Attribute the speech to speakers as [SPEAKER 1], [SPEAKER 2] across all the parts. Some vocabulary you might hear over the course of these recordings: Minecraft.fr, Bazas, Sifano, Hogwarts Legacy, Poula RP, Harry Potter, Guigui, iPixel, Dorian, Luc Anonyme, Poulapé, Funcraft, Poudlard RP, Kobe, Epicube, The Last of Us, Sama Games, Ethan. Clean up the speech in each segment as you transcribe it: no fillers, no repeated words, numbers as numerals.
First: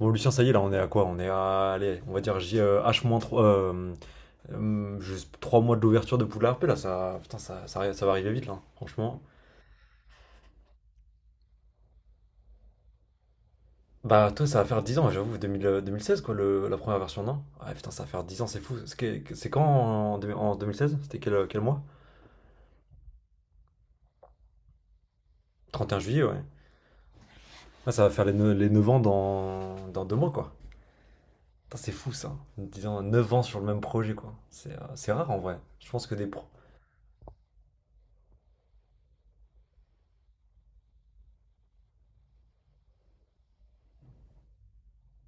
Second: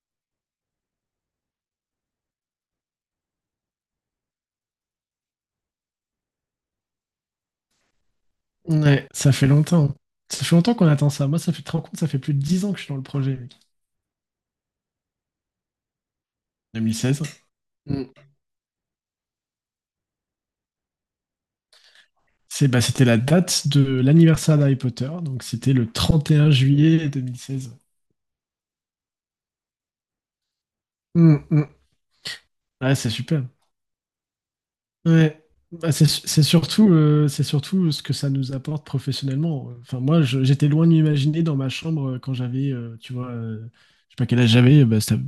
[SPEAKER 1] Bon, Lucien, ça y est, là, on est à quoi? On est à, allez, on va dire J, H-3, juste 3 mois de l'ouverture de Poudlard RP, là, ça, putain, ça va arriver vite, là,
[SPEAKER 2] Ouais,
[SPEAKER 1] franchement.
[SPEAKER 2] ça fait longtemps. Ça fait longtemps qu'on attend ça. Moi, ça fait, tu te rends compte, ça fait plus de 10 ans que je suis dans le projet, mec.
[SPEAKER 1] Bah, toi, ça va faire 10 ans, j'avoue, 2016 quoi, la première version,
[SPEAKER 2] 2016.
[SPEAKER 1] non? Ah, putain, ça
[SPEAKER 2] Mm.
[SPEAKER 1] va faire 10 ans, c'est fou. C'est quand en 2016. C'était quel mois?
[SPEAKER 2] C'est, bah, c'était la date de l'anniversaire d'Harry Potter, donc c'était le
[SPEAKER 1] 31 juillet, ouais.
[SPEAKER 2] 31 juillet 2016.
[SPEAKER 1] Ah, ça va faire les 9 ans dans 2 mois, quoi.
[SPEAKER 2] Mm, mm.
[SPEAKER 1] Putain, c'est fou, ça. 10
[SPEAKER 2] Ouais,
[SPEAKER 1] ans,
[SPEAKER 2] c'est
[SPEAKER 1] 9 ans
[SPEAKER 2] super.
[SPEAKER 1] sur le même projet, quoi. C'est rare, en
[SPEAKER 2] Ouais.
[SPEAKER 1] vrai. Je
[SPEAKER 2] Bah,
[SPEAKER 1] pense
[SPEAKER 2] c'est
[SPEAKER 1] que des
[SPEAKER 2] c'est
[SPEAKER 1] pros.
[SPEAKER 2] surtout, c'est surtout ce que ça nous apporte professionnellement. Enfin, moi, j'étais loin de m'imaginer dans ma chambre, quand j'avais, tu vois, je sais pas quel âge j'avais, bah, c'était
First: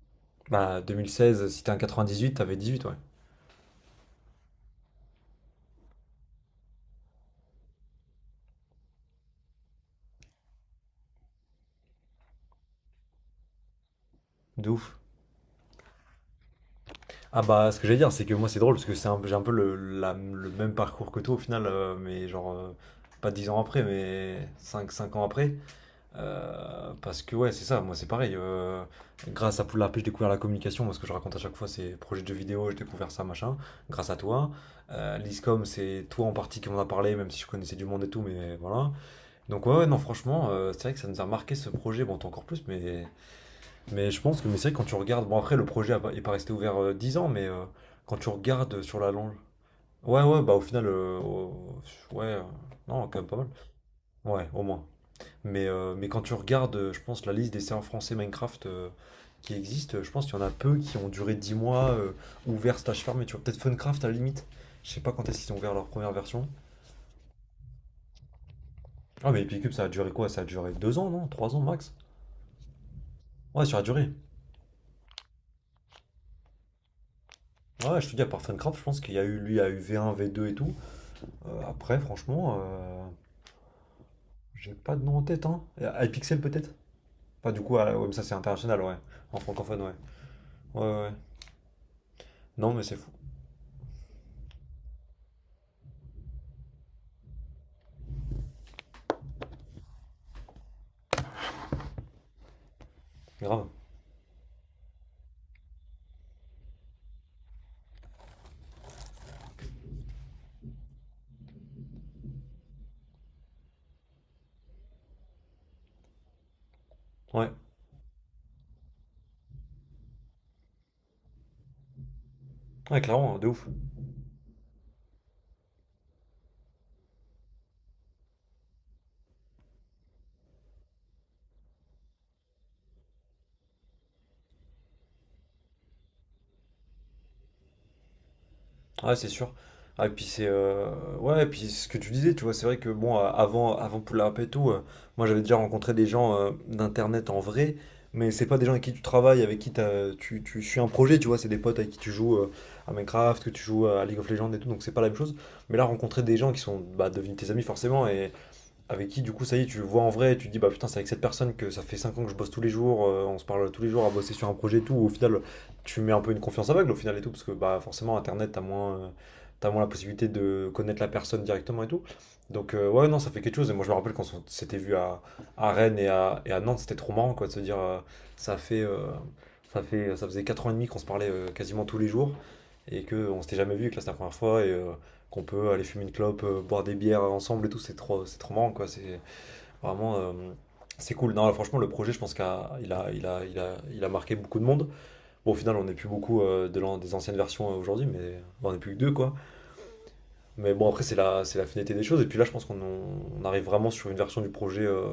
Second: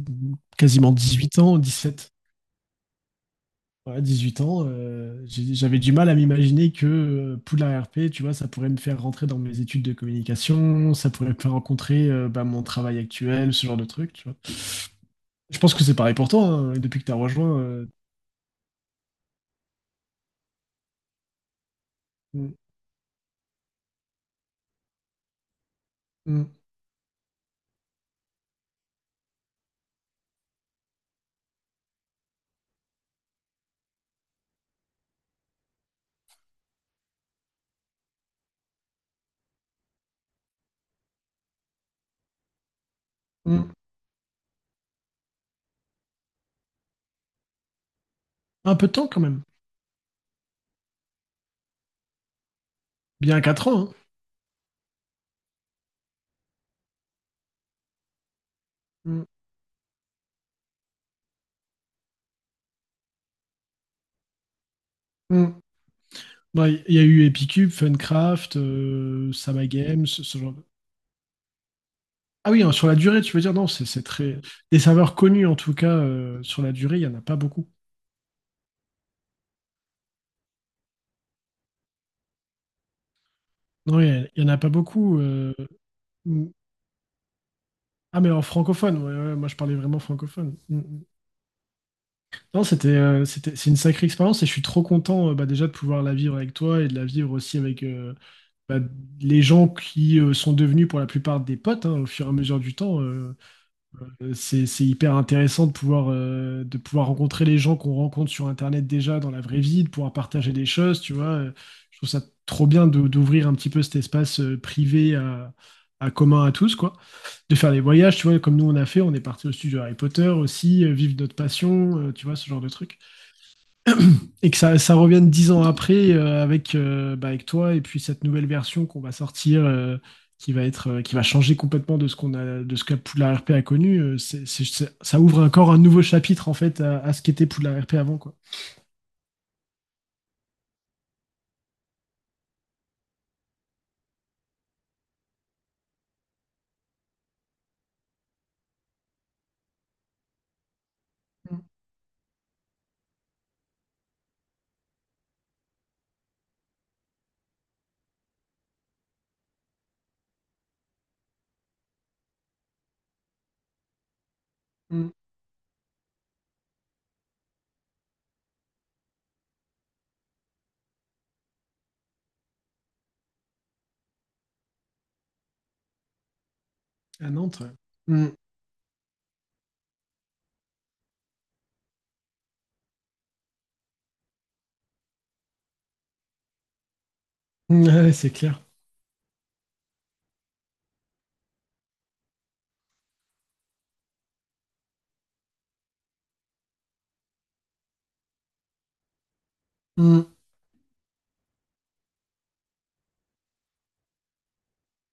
[SPEAKER 1] Bah, deux
[SPEAKER 2] quasiment
[SPEAKER 1] mille
[SPEAKER 2] 18
[SPEAKER 1] seize
[SPEAKER 2] ans,
[SPEAKER 1] si t'es un
[SPEAKER 2] 17.
[SPEAKER 1] huit, t'avais 18, ouais.
[SPEAKER 2] Ouais, 18 ans, j'avais du mal à m'imaginer que, Poudlard RP, tu vois, ça pourrait me faire rentrer dans mes études de communication, ça pourrait me faire rencontrer, bah, mon travail actuel, ce genre de truc, tu vois.
[SPEAKER 1] De ouf.
[SPEAKER 2] Je pense que c'est pareil pour toi, hein, depuis que tu as
[SPEAKER 1] Ah,
[SPEAKER 2] rejoint.
[SPEAKER 1] bah ce que j'allais dire, c'est que moi c'est drôle parce que j'ai un peu le même parcours que toi au final, mais genre
[SPEAKER 2] Mm,
[SPEAKER 1] pas 10 ans après, mais cinq ans après.
[SPEAKER 2] mm,
[SPEAKER 1] Parce que ouais, c'est ça, moi c'est pareil. Grâce à Poulapé, j'ai découvert la communication, moi ce que je raconte à chaque fois c'est projet de jeux vidéo, j'ai découvert ça, machin, grâce à toi. L'ISCOM, c'est toi en partie qui m'en a parlé, même si je connaissais du monde et tout, mais voilà. Donc ouais, ouais, non, franchement, c'est vrai que ça nous a marqué ce projet, bon toi encore plus,
[SPEAKER 2] mm.
[SPEAKER 1] mais je pense que mais c'est vrai que quand tu regardes, bon après le projet a pas- est pas resté ouvert 10 ans, mais quand tu
[SPEAKER 2] Un
[SPEAKER 1] regardes
[SPEAKER 2] peu de
[SPEAKER 1] sur
[SPEAKER 2] temps
[SPEAKER 1] la
[SPEAKER 2] quand
[SPEAKER 1] longue.
[SPEAKER 2] même,
[SPEAKER 1] Ouais, ouais, bah au final, ouais, non, quand même, pas
[SPEAKER 2] bien
[SPEAKER 1] mal.
[SPEAKER 2] 4 ans, hein.
[SPEAKER 1] Ouais, au moins. Mais quand tu regardes, je pense, la liste des serveurs français Minecraft
[SPEAKER 2] Mm,
[SPEAKER 1] qui existent, je pense qu'il y en a peu qui ont duré 10 mois ouverts slash fermés. Tu vois, peut-être Funcraft à la limite. Je sais pas quand est-ce qu'ils ont
[SPEAKER 2] mm.
[SPEAKER 1] ouvert leur première version.
[SPEAKER 2] Ouais, il y a eu Epicube, Funcraft,
[SPEAKER 1] Ah, mais
[SPEAKER 2] Sama
[SPEAKER 1] Epicube, ça a
[SPEAKER 2] Games,
[SPEAKER 1] duré
[SPEAKER 2] ce
[SPEAKER 1] quoi?
[SPEAKER 2] ce
[SPEAKER 1] Ça a
[SPEAKER 2] genre de...
[SPEAKER 1] duré 2 ans, non? 3 ans max?
[SPEAKER 2] Ah oui, hein, sur la durée, tu veux dire,
[SPEAKER 1] Ouais,
[SPEAKER 2] non,
[SPEAKER 1] ça a
[SPEAKER 2] c'est
[SPEAKER 1] duré.
[SPEAKER 2] très... Des serveurs connus en tout cas, sur la durée, il n'y en a pas beaucoup.
[SPEAKER 1] Ouais, je te dis, à part Funcraft, je pense qu'il y a eu lui, il y a eu v un v deux et tout. Après, franchement,
[SPEAKER 2] Oui, il n'y en a pas
[SPEAKER 1] j'ai pas de nom
[SPEAKER 2] beaucoup.
[SPEAKER 1] en tête, hein. iPixel
[SPEAKER 2] Mm.
[SPEAKER 1] peut-être? Pas du coup, ah, ouais, mais
[SPEAKER 2] Ah,
[SPEAKER 1] ça
[SPEAKER 2] mais
[SPEAKER 1] c'est
[SPEAKER 2] en
[SPEAKER 1] international, ouais.
[SPEAKER 2] francophone, ouais, ouais,
[SPEAKER 1] En
[SPEAKER 2] moi je parlais
[SPEAKER 1] francophone, ouais.
[SPEAKER 2] vraiment francophone. Mm,
[SPEAKER 1] Ouais, ouais.
[SPEAKER 2] mm.
[SPEAKER 1] Ouais.
[SPEAKER 2] Non,
[SPEAKER 1] Non, mais c'est fou.
[SPEAKER 2] c'est une sacrée expérience et je suis trop content, bah, déjà de pouvoir la vivre avec toi et de la vivre aussi avec, bah, les gens qui, sont devenus pour la plupart des potes, hein, au fur et à mesure du temps.
[SPEAKER 1] Grave.
[SPEAKER 2] C'est hyper intéressant de pouvoir rencontrer les gens qu'on rencontre sur Internet déjà dans la vraie vie, de pouvoir partager des choses, tu vois. Je trouve ça trop bien d'ouvrir un petit peu cet espace, privé à commun à tous, quoi.
[SPEAKER 1] Ouais.
[SPEAKER 2] De faire des voyages, tu vois, comme nous on a fait, on est parti au studio Harry Potter aussi, vivre notre passion, tu vois, ce genre de truc.
[SPEAKER 1] Ouais, clairement, de ouf.
[SPEAKER 2] Et que ça revienne dix ans après, avec, bah, avec toi et puis cette nouvelle version qu'on va sortir, qui va être, qui va changer complètement de ce qu'on a, de ce que Poudlard RP a connu. Ça ouvre encore un nouveau chapitre en fait à ce qu'était Poudlard RP avant, quoi.
[SPEAKER 1] Ah, c'est sûr. Ah, et puis c'est ouais, et puis ce que tu disais, tu vois, c'est vrai que bon, avant, avant Poula Rap et tout, moi j'avais déjà rencontré des gens d'internet en vrai, mais c'est pas des gens avec qui tu travailles, avec qui tu, tu suis un projet, tu vois, c'est des potes avec qui tu joues à Minecraft, que tu joues à League of Legends et tout, donc c'est pas la même chose. Mais là, rencontrer des gens qui sont, bah, devenus tes amis forcément, et avec qui, du coup, ça y est, tu le vois en vrai, et tu te dis, bah putain, c'est avec cette personne que ça fait 5 ans que je bosse tous les jours, on se parle tous les jours à bosser sur un projet et tout. Au
[SPEAKER 2] Mm.
[SPEAKER 1] final, tu mets un peu une confiance aveugle, au final et tout, parce que bah forcément, Internet, t'as moins la possibilité de connaître la personne directement et tout. Donc, ouais, non, ça fait quelque chose. Et moi, je me rappelle quand on s'était vu à Rennes et à Nantes, c'était trop
[SPEAKER 2] À
[SPEAKER 1] marrant, quoi, de se
[SPEAKER 2] Nantes, ouais.
[SPEAKER 1] dire,
[SPEAKER 2] Mm.
[SPEAKER 1] ça fait, euh, ça fait, ça faisait 4 ans et demi qu'on se parlait quasiment tous les jours et qu'on s'était jamais vu, et que là, c'était la première fois. Et, qu'on peut aller fumer une clope, boire des bières ensemble et tout,
[SPEAKER 2] Mm, ouais, c'est
[SPEAKER 1] c'est trop
[SPEAKER 2] clair.
[SPEAKER 1] marrant, quoi. C'est vraiment, c'est cool. Non, franchement, le projet, je pense qu'il a marqué beaucoup de monde. Bon, au final, on n'est plus beaucoup des anciennes versions aujourd'hui, mais on n'est plus que deux, quoi.
[SPEAKER 2] Mm.
[SPEAKER 1] Mais bon, après, c'est la finalité des choses. Et puis là, je pense qu'on arrive vraiment sur une version du projet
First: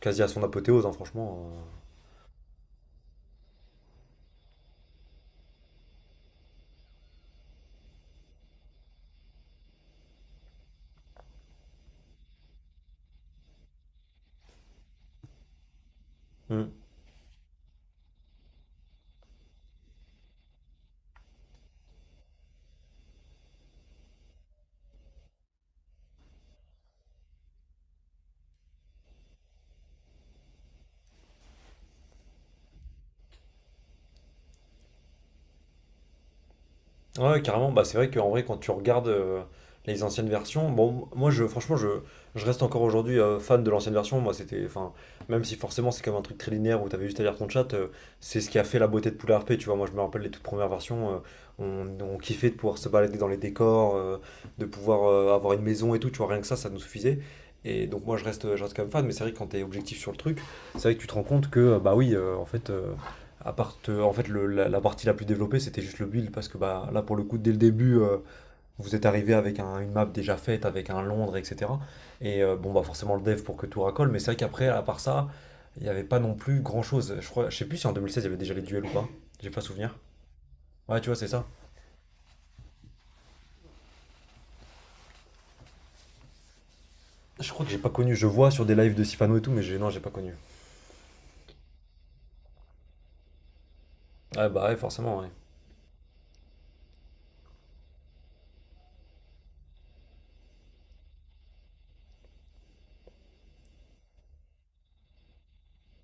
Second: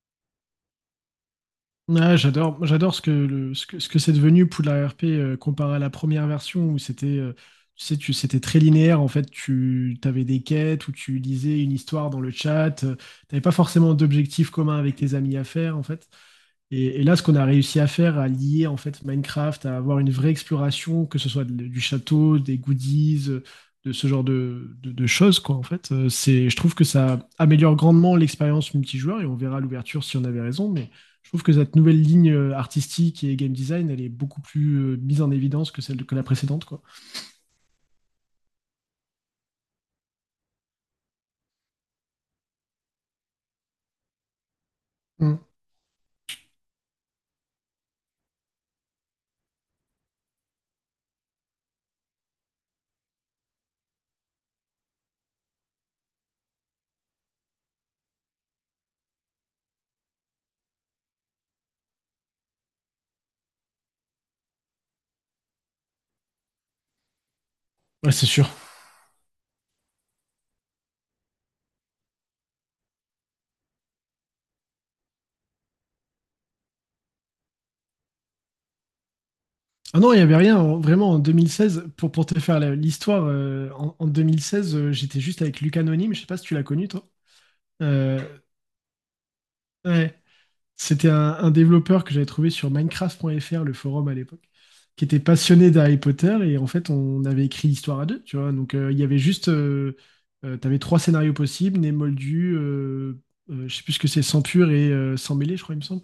[SPEAKER 1] quasi à son apothéose, hein, franchement.
[SPEAKER 2] Ouais, j'adore, j'adore ce que, ce que, ce que c'est devenu Poudlard RP, comparé à la première version où c'était, tu sais, tu, c'était très linéaire. En fait, tu avais des quêtes où tu lisais une histoire dans le chat. Tu n'avais pas forcément d'objectif commun avec tes amis à faire, en fait.
[SPEAKER 1] Hmm.
[SPEAKER 2] Et là, ce qu'on a réussi à faire, à lier en fait Minecraft, à avoir une vraie exploration, que ce soit du château, des goodies, de ce genre de, de choses, quoi, en fait, c'est, je trouve que ça améliore grandement l'expérience multijoueur et on verra à l'ouverture si on avait raison, mais je trouve que cette nouvelle ligne, artistique et game design, elle est beaucoup plus, mise en évidence que celle que la précédente, quoi.
[SPEAKER 1] Ouais, carrément, bah, c'est vrai qu'en vrai, quand tu regardes les anciennes versions, bon, moi, je, franchement, je reste encore aujourd'hui fan de l'ancienne version. Moi, c'était, enfin,
[SPEAKER 2] Mm.
[SPEAKER 1] même si forcément c'est comme un truc très linéaire où t'avais juste à lire ton chat, c'est ce qui a fait la beauté de Poula R P. Tu vois, moi, je me rappelle les toutes premières versions, on kiffait de pouvoir se balader dans les décors, de pouvoir avoir une maison et tout. Tu vois, rien que ça nous suffisait. Et donc, moi, je reste quand même fan, mais c'est vrai que quand t'es objectif sur le truc, c'est vrai que tu te rends compte que, bah oui, en fait. En fait, la, la partie la plus développée, c'était juste le build, parce que bah, là, pour le coup, dès le début,
[SPEAKER 2] Ouais, c'est sûr.
[SPEAKER 1] vous êtes arrivé avec une map déjà faite, avec un Londres, etc. Et bon, bah, forcément, le dev pour que tout racole, mais c'est vrai qu'après, à part ça, il n'y avait pas non plus grand-chose. Je crois, je sais plus si en 2016, il y avait déjà les duels ou pas. J'ai pas souvenir.
[SPEAKER 2] Ah non, il n'y avait rien.
[SPEAKER 1] Ouais, tu
[SPEAKER 2] Vraiment,
[SPEAKER 1] vois,
[SPEAKER 2] en
[SPEAKER 1] c'est ça.
[SPEAKER 2] 2016, pour te faire l'histoire, en, en 2016, j'étais juste avec Luc Anonyme. Je sais pas si tu l'as connu, toi.
[SPEAKER 1] Je crois que j'ai pas connu.
[SPEAKER 2] Euh,
[SPEAKER 1] Je vois sur des lives de Sifano et tout, mais non, j'ai pas
[SPEAKER 2] Ouais.
[SPEAKER 1] connu.
[SPEAKER 2] C'était un développeur que j'avais trouvé sur Minecraft.fr, le forum à l'époque,
[SPEAKER 1] Ouais, bah, ouais,
[SPEAKER 2] qui
[SPEAKER 1] forcément,
[SPEAKER 2] était
[SPEAKER 1] ouais.
[SPEAKER 2] passionné d'Harry Potter et en fait on avait écrit l'histoire à deux, tu vois. Donc, il y avait juste, t'avais trois scénarios possibles, né moldu, je sais plus ce que c'est, sans pur et, sans mêlé, je crois il me semble.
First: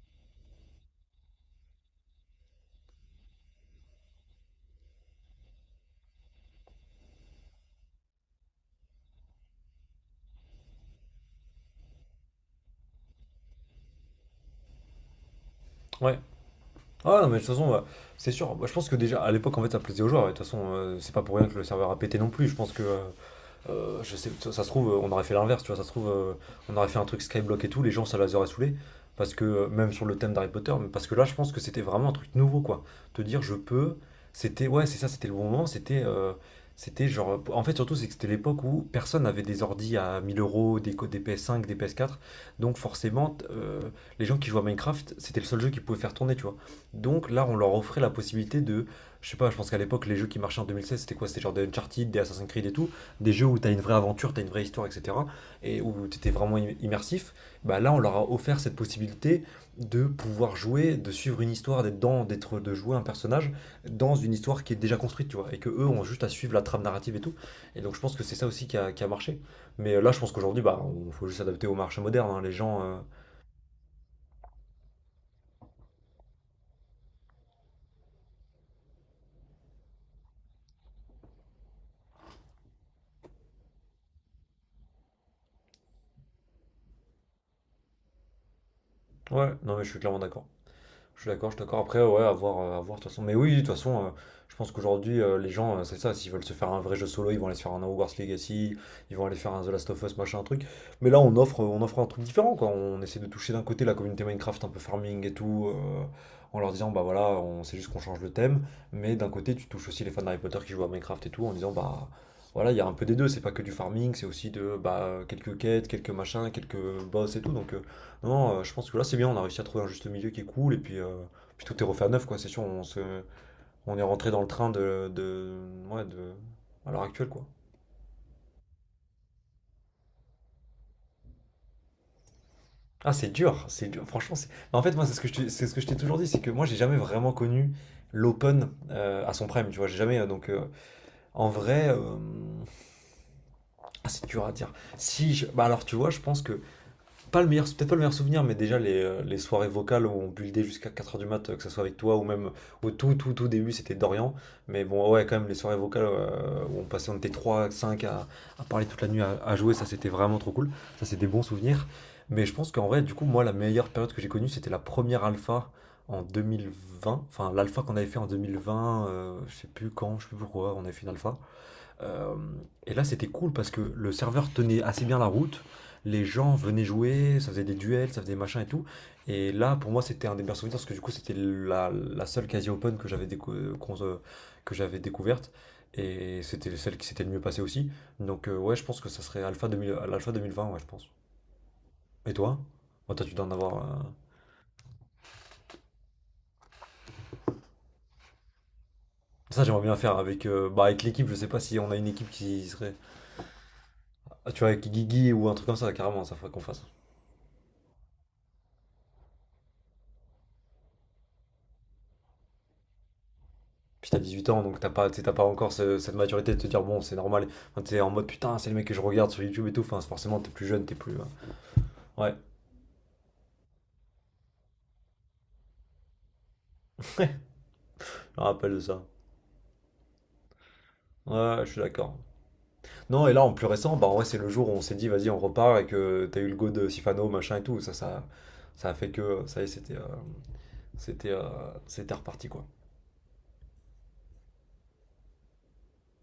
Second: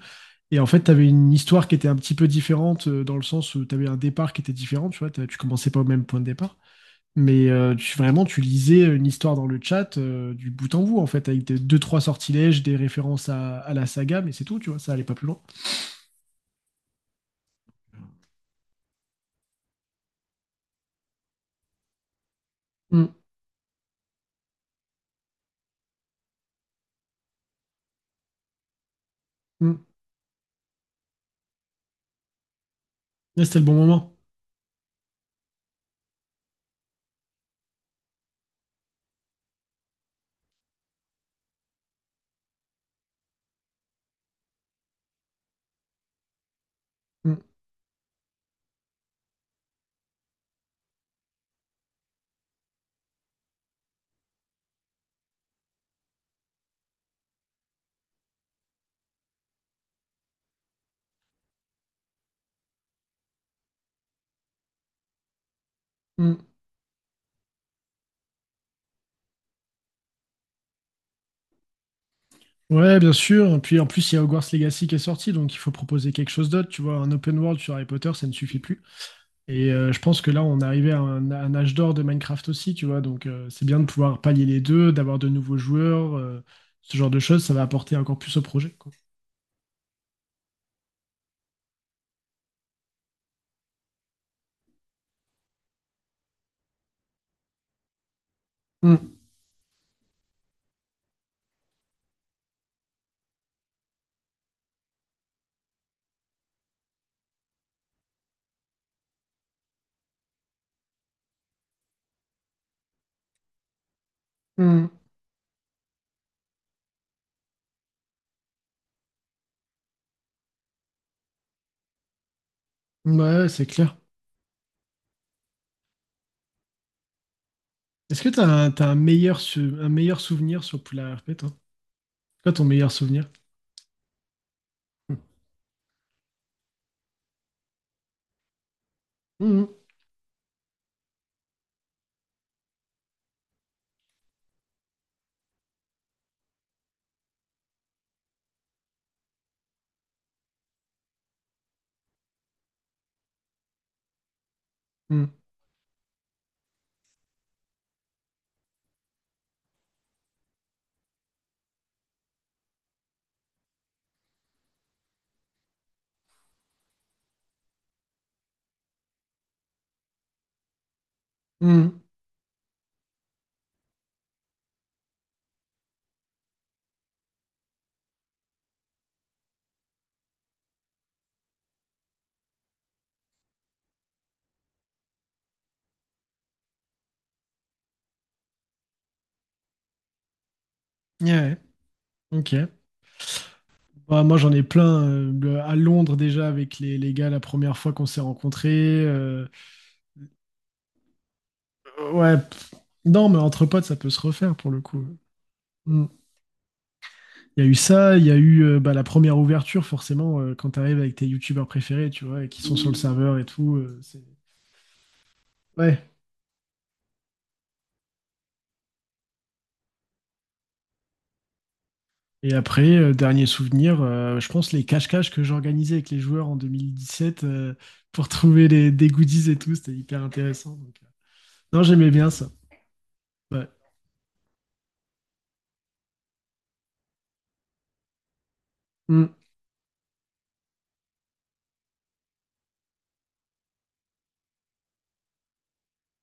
[SPEAKER 2] Et en fait t'avais une histoire qui était un petit peu différente, dans le sens où t'avais un départ qui était différent, tu vois. Tu commençais pas au même point de départ. Mais, tu, vraiment, tu lisais une histoire dans le chat, du bout en bout, en fait, avec des, deux, trois sortilèges, des références à la saga, mais c'est tout, tu vois, ça allait pas plus loin.
[SPEAKER 1] Ouais. Ah non, mais de toute façon, bah, c'est sûr. Bah, je pense que déjà, à l'époque, en fait, ça plaisait aux joueurs. Ouais. De toute façon, c'est pas pour rien que le serveur a pété non plus. Je pense que.
[SPEAKER 2] Mm,
[SPEAKER 1] Je sais, ça se trouve, on aurait fait l'inverse, tu vois, ça se trouve, on aurait fait un truc Skyblock et tout, les gens, ça les aurait saoulés, parce que,
[SPEAKER 2] mm.
[SPEAKER 1] même sur le thème d'Harry Potter, mais parce que là, je pense que c'était vraiment un truc nouveau, quoi. Te dire,
[SPEAKER 2] Et
[SPEAKER 1] je
[SPEAKER 2] c'était le bon
[SPEAKER 1] peux,
[SPEAKER 2] moment.
[SPEAKER 1] c'était, ouais, c'est ça, c'était le bon moment, c'était, c'était genre, en fait, surtout, c'est que c'était l'époque où personne n'avait des ordis à 1000 euros, des, des PS5, des PS4, donc forcément, les gens qui jouaient à Minecraft, c'était le seul jeu qu'ils pouvaient faire tourner, tu vois. Donc
[SPEAKER 2] Mm,
[SPEAKER 1] là, on leur offrait la possibilité de, je sais pas, je pense qu'à l'époque, les jeux qui marchaient en 2016, c'était quoi? C'était genre des Uncharted, des Assassin's Creed et tout, des jeux où tu as une vraie aventure, tu as une vraie histoire, etc., et où tu étais vraiment immersif, bah là, on leur a offert cette possibilité de pouvoir jouer, de suivre une histoire, d'être, de jouer un personnage dans une histoire qui est déjà construite, tu vois, et que eux ont juste à
[SPEAKER 2] mm.
[SPEAKER 1] suivre la trame narrative et tout. Et donc, je pense que c'est ça aussi qui a marché. Mais là, je pense qu'aujourd'hui, bah, on faut juste s'adapter au marché moderne, hein, les gens.
[SPEAKER 2] Ouais, bien sûr. Et puis en plus, il y a Hogwarts Legacy qui est sorti, donc il faut proposer quelque chose d'autre. Tu vois, un open world sur Harry Potter, ça ne suffit plus. Et, je pense que là, on est arrivé à un âge d'or de Minecraft aussi, tu vois. Donc, c'est bien de pouvoir pallier les deux, d'avoir de nouveaux joueurs, ce genre de choses, ça va apporter encore plus au projet, quoi.
[SPEAKER 1] Ouais, non, mais je suis clairement d'accord. Je suis d'accord, je suis d'accord. Après, ouais, à voir, de toute façon. Mais oui, de toute façon, je pense qu'aujourd'hui, les gens, c'est ça, s'ils veulent se faire un vrai jeu solo, ils vont aller se faire un Hogwarts Legacy, ils
[SPEAKER 2] Mm,
[SPEAKER 1] vont aller faire un The Last of Us, machin, un truc. Mais là, on offre un truc différent, quoi. On essaie de toucher d'un côté la communauté Minecraft, un peu farming et tout, en leur disant, bah voilà, on c'est juste qu'on change le thème. Mais d'un côté, tu touches aussi les fans d'Harry Potter qui jouent à Minecraft et tout, en disant, bah voilà, il y a un peu des deux, c'est pas que du farming, c'est aussi de,
[SPEAKER 2] mm.
[SPEAKER 1] bah, quelques quêtes, quelques machins, quelques boss et tout. Donc, non, je pense que là c'est bien, on a réussi à trouver un juste milieu qui est cool et puis, puis tout est refait à neuf quoi, c'est sûr, on se,
[SPEAKER 2] Ouais, c'est
[SPEAKER 1] on
[SPEAKER 2] clair.
[SPEAKER 1] est rentré dans le train de, ouais, de, à l'heure actuelle quoi.
[SPEAKER 2] Est-ce que tu un, t'as un meilleur, un meilleur souvenir sur Poula R P toi? C'est quoi ton meilleur
[SPEAKER 1] Ah,
[SPEAKER 2] souvenir?
[SPEAKER 1] c'est dur, franchement c'est. Mais en fait moi c'est ce que je t'ai toujours dit, c'est que moi j'ai jamais vraiment connu l'open à son
[SPEAKER 2] Mhm,
[SPEAKER 1] prime, tu vois, j'ai jamais, donc, en vrai, ah, c'est dur à dire. Si bah alors tu vois, je pense que. Pas le meilleur, c'est peut-être pas le meilleur souvenir, mais déjà les soirées vocales où on buildait jusqu'à 4 heures du mat, que ce soit avec toi ou même au tout début, c'était Dorian. Mais bon, ouais,
[SPEAKER 2] mhm,
[SPEAKER 1] quand même, les soirées vocales où on passait, on était 3 5 à parler toute la nuit, à jouer, ça c'était vraiment trop cool. Ça, c'est des bons souvenirs. Mais je pense qu'en vrai, du coup, moi, la meilleure période que j'ai connue, c'était la première alpha en 2020. Enfin, l'alpha qu'on avait fait en 2020, je sais plus quand, je sais plus pourquoi, on avait fait une alpha.
[SPEAKER 2] mhm.
[SPEAKER 1] Euh, et là, c'était cool parce que le serveur tenait assez bien la route. Les gens venaient jouer, ça faisait des duels, ça faisait des machins et tout. Et là, pour moi, c'était un des meilleurs souvenirs parce que du coup, c'était la, la seule quasi open que j'avais décou- qu'on se- que j'avais découverte. Et c'était celle qui s'était le mieux passée aussi. Donc, ouais, je pense que ça serait Alpha 2000, l'Alpha 2020. Ouais, je pense.
[SPEAKER 2] Ouais,
[SPEAKER 1] Et
[SPEAKER 2] ouais,
[SPEAKER 1] toi?
[SPEAKER 2] ok.
[SPEAKER 1] Bon, toi, tu dois en avoir.
[SPEAKER 2] Bah, moi, j'en ai plein. À Londres, déjà, avec les gars, la première fois qu'on s'est rencontrés.
[SPEAKER 1] Ça, j'aimerais bien faire avec, bah, avec l'équipe. Je sais pas si on a une équipe
[SPEAKER 2] Ouais,
[SPEAKER 1] qui
[SPEAKER 2] pff.
[SPEAKER 1] serait.
[SPEAKER 2] Non, mais entre potes, ça peut se
[SPEAKER 1] Ah,
[SPEAKER 2] refaire,
[SPEAKER 1] tu vois,
[SPEAKER 2] pour le
[SPEAKER 1] avec
[SPEAKER 2] coup.
[SPEAKER 1] Guigui ou un truc comme ça,
[SPEAKER 2] Mhm.
[SPEAKER 1] carrément, ça faudrait qu'on fasse.
[SPEAKER 2] Il y a eu ça, il y a eu, bah, la première ouverture, forcément, quand t'arrives avec tes youtubeurs préférés, tu vois, et qui sont sur le serveur et tout.
[SPEAKER 1] Puis t'as
[SPEAKER 2] C'est...
[SPEAKER 1] 18 ans, donc t'as pas, t'sais, t'as pas encore
[SPEAKER 2] Ouais.
[SPEAKER 1] cette maturité de te dire, bon, c'est normal. Enfin, t'es en mode, putain, c'est le mec que je regarde sur YouTube et tout. Enfin, c'est- forcément, t'es plus jeune, t'es plus. Ouais,
[SPEAKER 2] Et après, dernier souvenir, je pense les cache-cache que j'organisais avec les joueurs en 2017, pour
[SPEAKER 1] je me
[SPEAKER 2] trouver
[SPEAKER 1] rappelle de
[SPEAKER 2] les,
[SPEAKER 1] ça.
[SPEAKER 2] des goodies et tout, c'était hyper intéressant. Donc,
[SPEAKER 1] Ouais, je suis
[SPEAKER 2] non, j'aimais
[SPEAKER 1] d'accord.
[SPEAKER 2] bien ça.
[SPEAKER 1] Non, et là, en plus
[SPEAKER 2] Ouais.
[SPEAKER 1] récent, bah, en vrai, c'est le jour où on s'est dit, vas-y, on repart et que t'as eu le go de Sifano, machin et tout. Ça a fait
[SPEAKER 2] Mm.
[SPEAKER 1] que, ça y est, c'était, c'était, c'était reparti, quoi.